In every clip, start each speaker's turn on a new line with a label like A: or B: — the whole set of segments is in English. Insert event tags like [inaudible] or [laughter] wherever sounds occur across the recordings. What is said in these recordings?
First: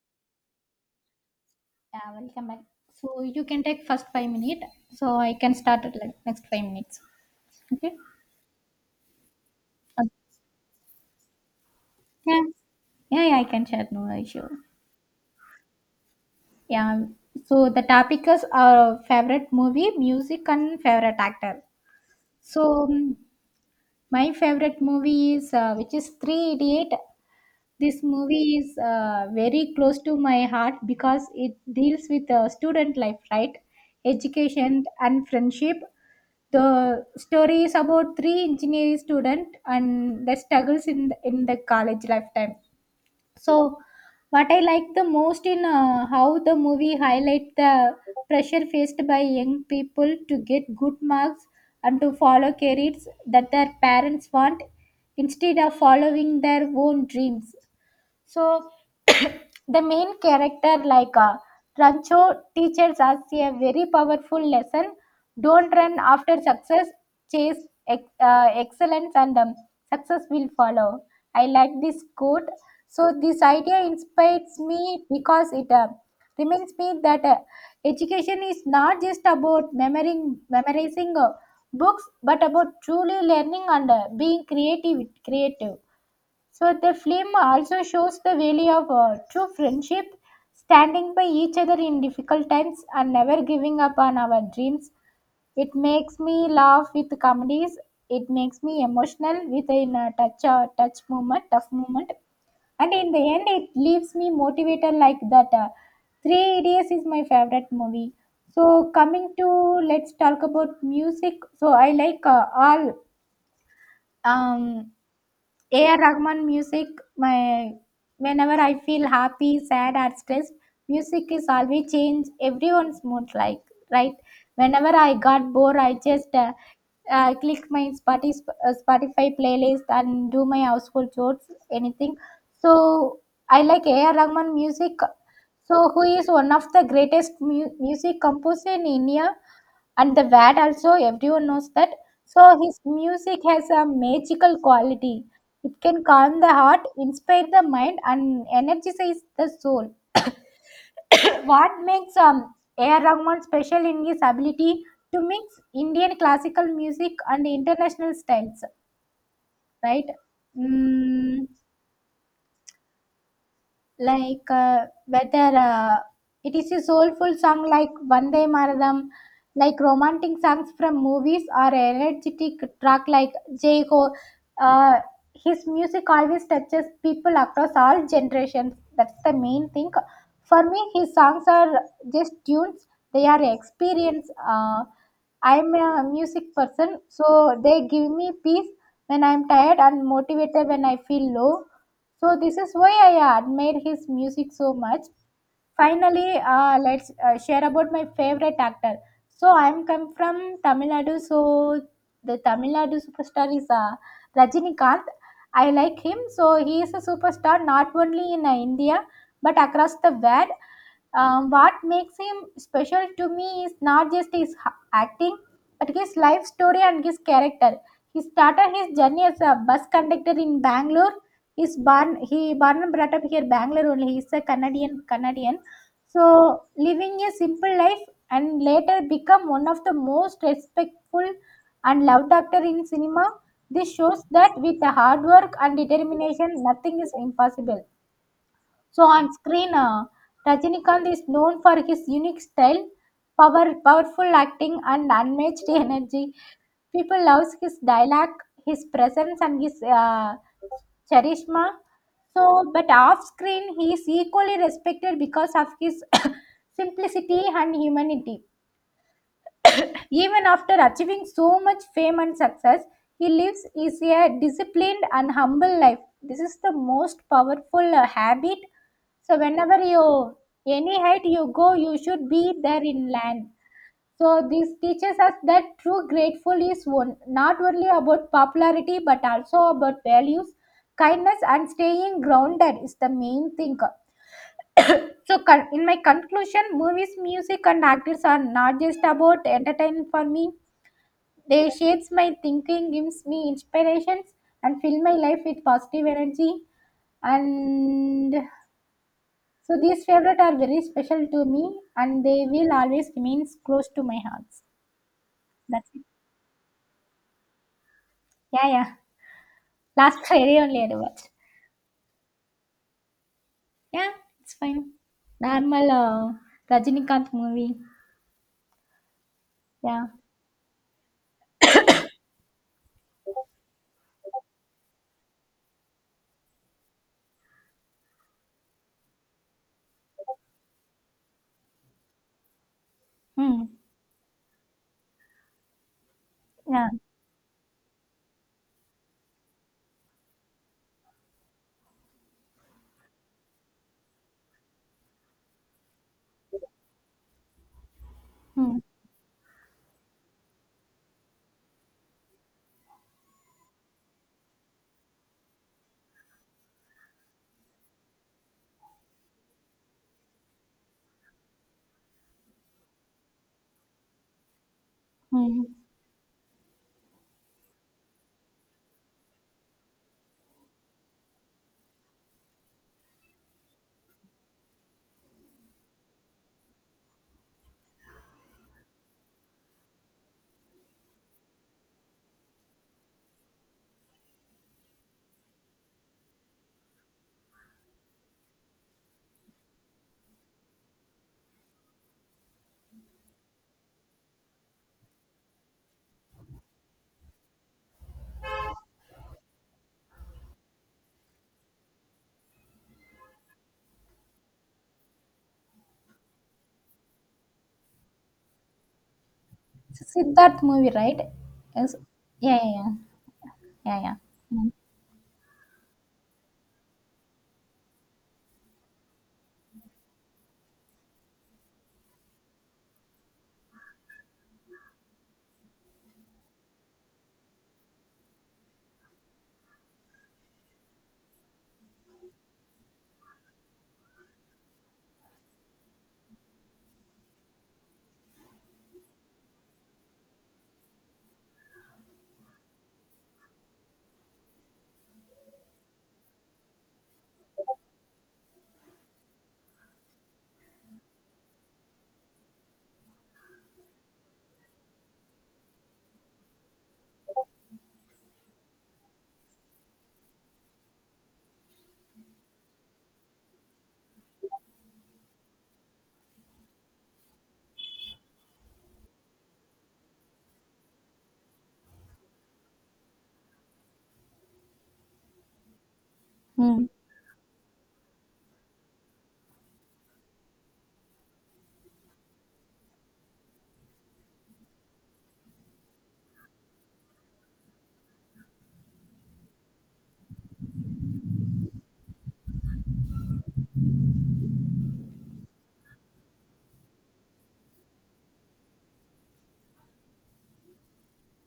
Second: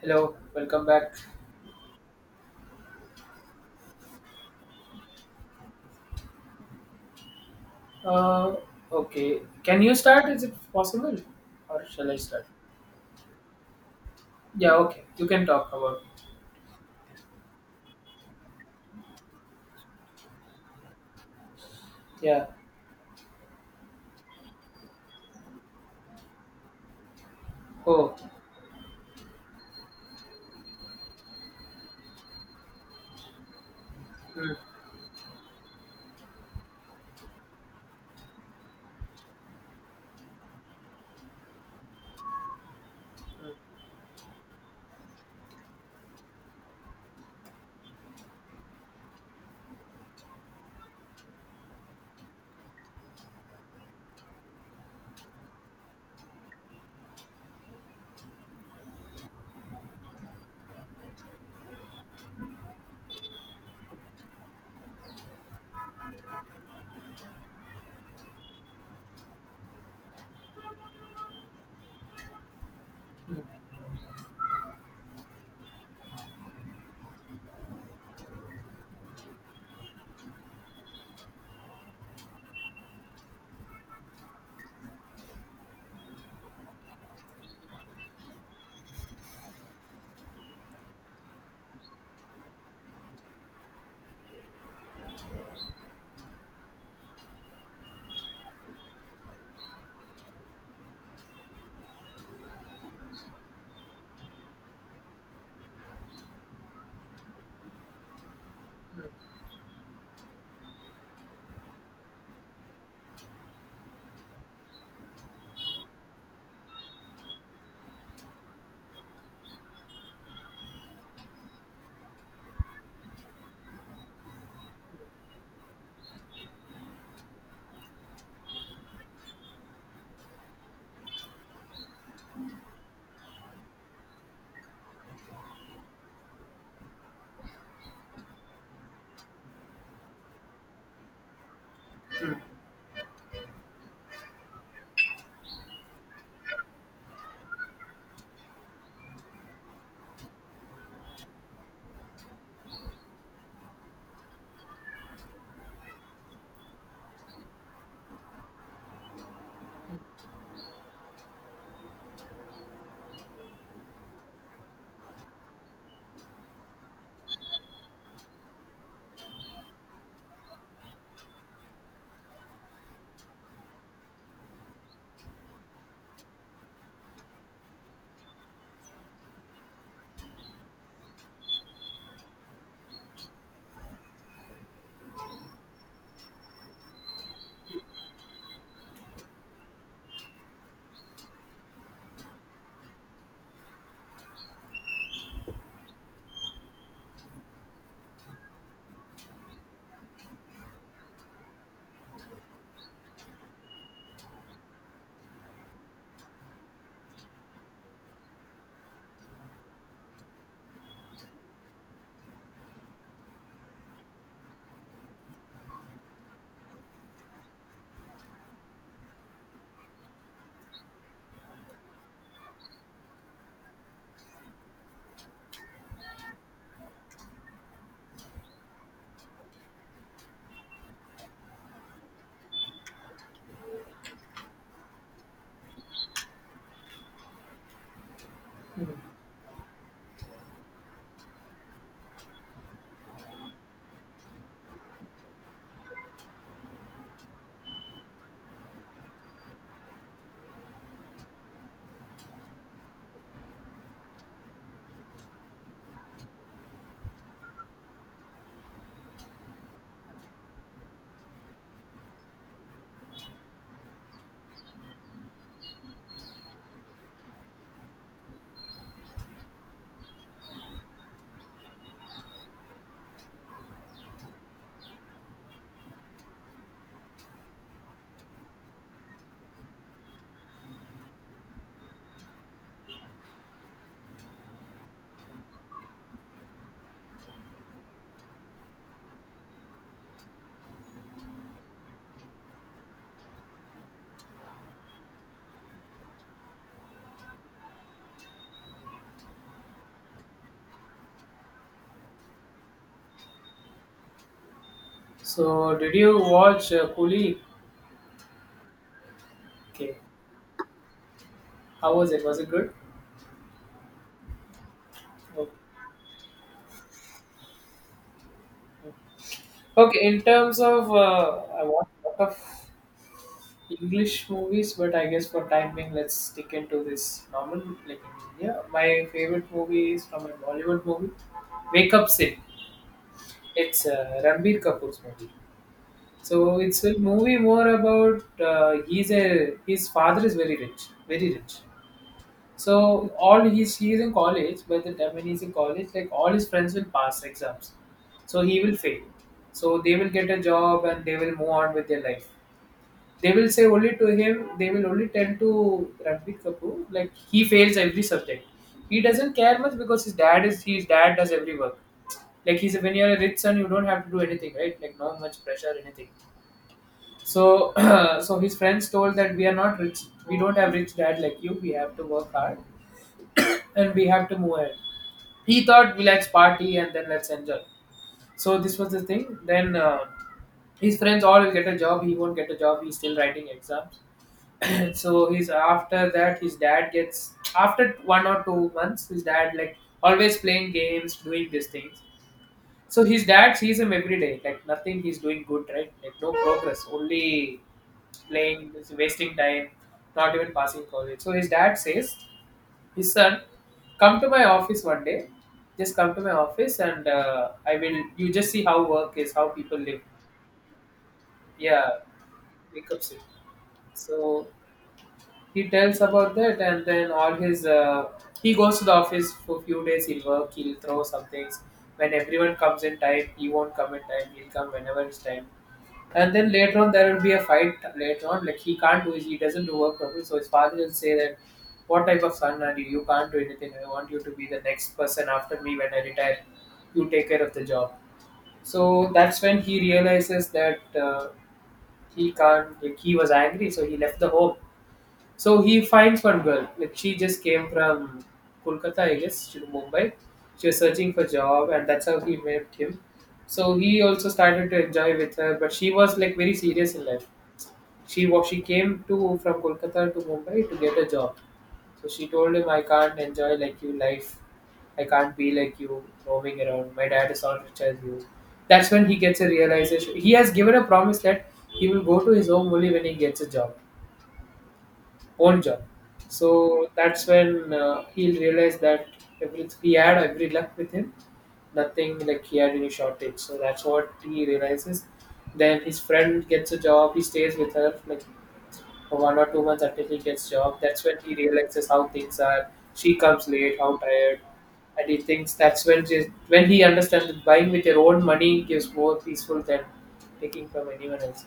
A: Hello, welcome back.
B: Yeah, welcome back. So you can take first 5 minutes. So I can start at like next 5 minutes. Okay.
A: Uh, okay, can you
B: Uh,
A: start? Is it possible, or shall I
B: Yeah,
A: start?
B: yeah I can share. No issue.
A: Yeah, okay, you can talk about.
B: Yeah. So the topic is our favorite movie, music, and favorite actor.
A: Yeah.
B: So my favorite movie is which is Three Idiot. This
A: Oh.
B: movie is very close to my heart because it deals with student life, right?
A: Mm,
B: Education and friendship. The story is about three engineering students and their struggles in the college lifetime. So, what I like the most in how the movie highlight the pressure faced by young people to get good marks and to follow careers that their parents want instead of following their own dreams. So the main character, like Rancho, teaches us a very powerful lesson: don't run after success, chase excellence, and success will follow. I like this quote. So this
A: mm,
B: idea inspires me because it reminds me that education is not just about memorizing books, but about truly learning and being creative. Creative. So the film also shows the value of true friendship, standing by each other in difficult times and never giving up on our dreams. It makes me laugh with comedies. It makes me emotional with a touch touch moment, tough moment. And in the end, it leaves me motivated like that. Three Idiots is my favorite movie. So coming to, let's talk about music. So I like all um AR Rahman music, my whenever I feel happy, sad, or stressed, music is always change everyone's mood. Like right, whenever I got bored, I just click my Spotify, Spotify playlist and do my household chores, anything. So I like AR Rahman music. So who is one of the greatest music composer in India? And the Vad also everyone knows that.
A: mm.
B: So his music has a magical quality. It can calm the heart, inspire the mind, and energize the soul. [coughs] what makes A.R. Rahman special in his ability to mix Indian classical music and international styles, right? Mm, like whether it is a soulful song like Vande Maratham, like romantic songs from movies or energetic track like Jai Ho. Uh, his music always touches people across all generations. That's the main thing. For me, his songs are just tunes. They are experience. I'm a music person, so they give me peace when I'm tired and motivated when I feel low. So this is why I admire his music so much. Finally, let's share about my favorite actor. So I'm come from Tamil Nadu. So the Tamil Nadu superstar is Rajinikanth. I like him. So he is a superstar not only in India but across the world. What makes him special to me is not just acting, but his life story and his character. He started his journey as a bus conductor in Bangalore. He's born, he born and brought up here Bangalore only. He's a Canadian, so living a simple life and later become one of the most respectful and loved actor in cinema. This shows that with the hard work and determination, nothing is impossible. So on screen, Rajinikanth is known for his unique style, powerful acting, and unmatched [laughs] energy. People love his dialogue, his presence, and his charisma. So, but off screen, he is equally respected because of his [coughs] simplicity and humanity. Even after achieving so much fame and success, he lives is a disciplined and humble life. This is the most powerful habit. So whenever you any height you go, you should be there in land. So this teaches us that true grateful is one, not only about popularity but also about values, kindness, and staying grounded is the main thing. [coughs] so in my conclusion, movies, music, and actors are not just about entertainment for me. They shapes my thinking, gives me inspirations, and fill my life with positive energy. And so these favorites are very special to me, and they will always remain close to my heart.
A: So,
B: That's
A: did
B: it.
A: you watch Coolie?
B: Yeah, yeah.
A: Okay.
B: Last Friday only I watched.
A: How was it? Was it good?
B: Yeah, it's fine.
A: Okay.
B: Normal Rajinikanth movie.
A: Okay.
B: Yeah.
A: In terms of, I watched a lot of English movies, but I guess for time being, let's stick into this normal. Like, in India. My favorite movie is from a Bollywood movie, Wake Up Sid.
B: Hmm.
A: It's Ranbir Kapoor's movie. So it's
B: Yeah.
A: a movie more about he's a his father is very rich. So all he is in college. By the time when he's in college, like all his friends will pass exams, so he will
B: Hmm.
A: fail. So they will get a job and they will move on with their life. They will say only to him, they will only tend to Ranbir Kapoor. Like he fails every subject, he doesn't care much because his dad does every work. Like when you're a rich son, you don't have to do anything, right? Like no much
B: Hmm.
A: pressure anything. So, [clears throat] so his friends told that we are not rich. We don't have rich dad like you. We have to work hard, [clears throat] and we have to move ahead. He thought we let's party and then let's enjoy. So this was the thing. Then his friends all will get a job. He won't get a job. He's still writing exams. [clears throat] So he's, after that his dad gets, after 1 or 2 months his dad like always playing games doing these things. So his dad sees him every day, like nothing he's doing good, right? Like no progress, only playing, wasting time, not even passing college. So his dad says, his son, come to my office one day. Just come to my office and I will. You just see how work is, how people live.
B: So, Siddharth movie, right? Yes.
A: Yeah,
B: Yeah, yeah, yeah.
A: wake up soon.
B: Yeah, yeah.
A: So
B: Hmm.
A: he tells about that, and then all his, he goes to the office for few days. He'll work, he'll throw some things. When everyone comes in time, he won't come in time, he'll come whenever it's time. And then later on there will be a fight later on, like he doesn't do work properly, so his father will say that what type of son are you, you can't do anything. I want you to be the next person after me when I retire, you take care of the job. So that's when he realizes that he can't, like he was angry, so he left the home. So he finds one girl. Like she just came from Kolkata, I guess, to Mumbai. She was searching for job, and that's how he met him. So he also started to enjoy with her, but she was like very serious in life. She came to from Kolkata to Mumbai to get a job. So she told him, "I can't enjoy like you life. I can't be like you roaming around. My dad is not rich as you." That's when he gets a realization. He has given a promise that he will go to his home only when he gets a job, old job.
B: Hmm.
A: So that's when he realized that every, he had every luck with him, nothing like he had any shortage. So that's what he realizes. Then his friend gets a job, he stays with her, like for 1 or 2 months until he gets job. That's when he realizes how things are. She comes late, how tired, and he thinks when he understands that buying with your own money gives more peaceful than taking from anyone else.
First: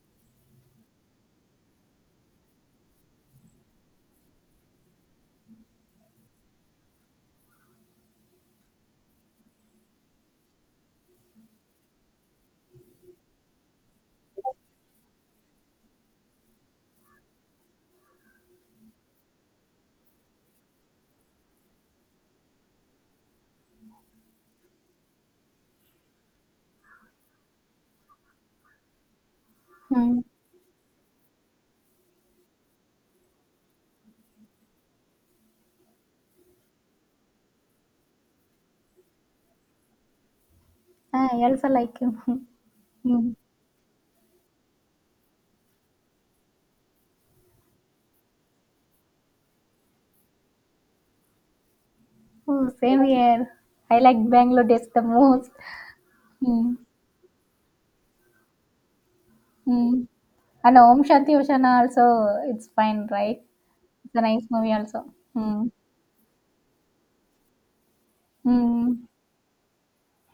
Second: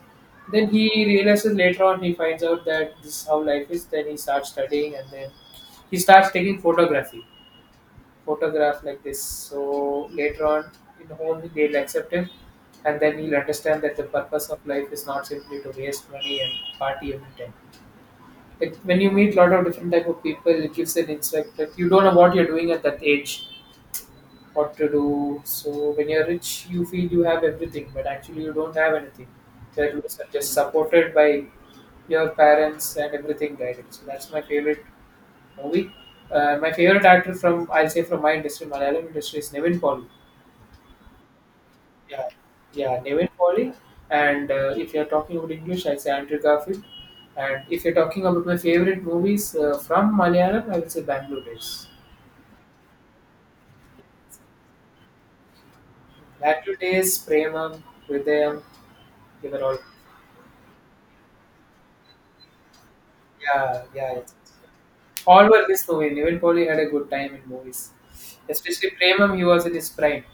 A: Then he realizes later on, he finds out that this is how life is. Then he starts studying, and then he starts taking photography, photograph like this. So later on in home they'll accept him, and then he'll understand that the purpose of life is not simply to waste money and party every time. Like when you meet a lot of different type of people, it gives an insight. Like you don't know what you're doing at that age, what to do. So when you're rich, you feel you have everything, but actually you don't have anything. That was
B: Hmm.
A: just supported by your parents and everything guided. So that's my favorite movie. My favorite actor from, I'll say from my industry, Malayalam industry is Nevin Paul.
B: Ah, I also like
A: Yeah,
B: him.
A: yeah,
B: [laughs]
A: Nevin
B: Mm.
A: Polly. And if you're talking about English, I say Andrew Garfield. And if you're talking about my favorite movies from Malayalam, I will say Bangalore Days.
B: Oh, same here. I like Bangalore Days the most.
A: Bangalore
B: Mm.
A: Days, Premam, Hridayam, they were all.
B: Mm. And Om Shanti Oshana also, it's fine, right?
A: Yeah, yeah.
B: It's a
A: It's,
B: nice movie also.
A: all were
B: Mm.
A: this movie. Nevin Polly had a good time in movies. Especially
B: Mm.
A: Premam, he was in his prime.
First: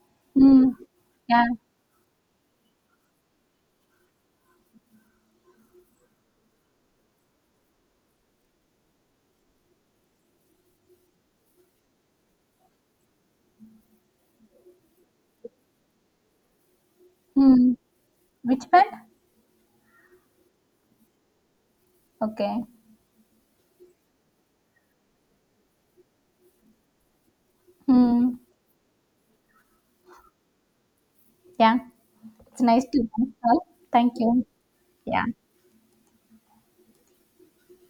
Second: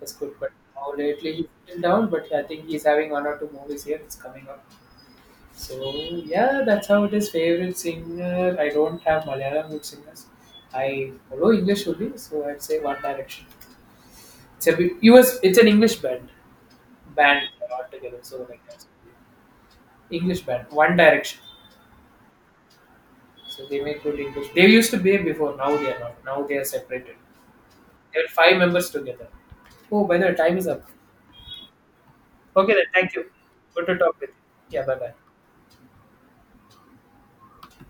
A: That's good. But
B: Mm.
A: now lately
B: Yeah.
A: he's still down, but I think he's having one or two movies here. It's coming up. So yeah, that's how it is. Favorite singer? I don't have Malayalam good singers. I follow English only, so I'd say One Direction. It's a bit US. It's an English band
B: Mm.
A: altogether. So like
B: Which one?
A: that's English band, One Direction.
B: Okay.
A: So they make good English. They used to be before. Now they are not. Now they are separated. They are
B: Mm.
A: 5 members together. Oh, by the way, time is up.
B: Yeah. It's
A: Okay then.
B: nice to
A: Thank you.
B: know.
A: Good to
B: Thank
A: talk with you.
B: you.
A: Yeah. Bye bye.
B: Yeah.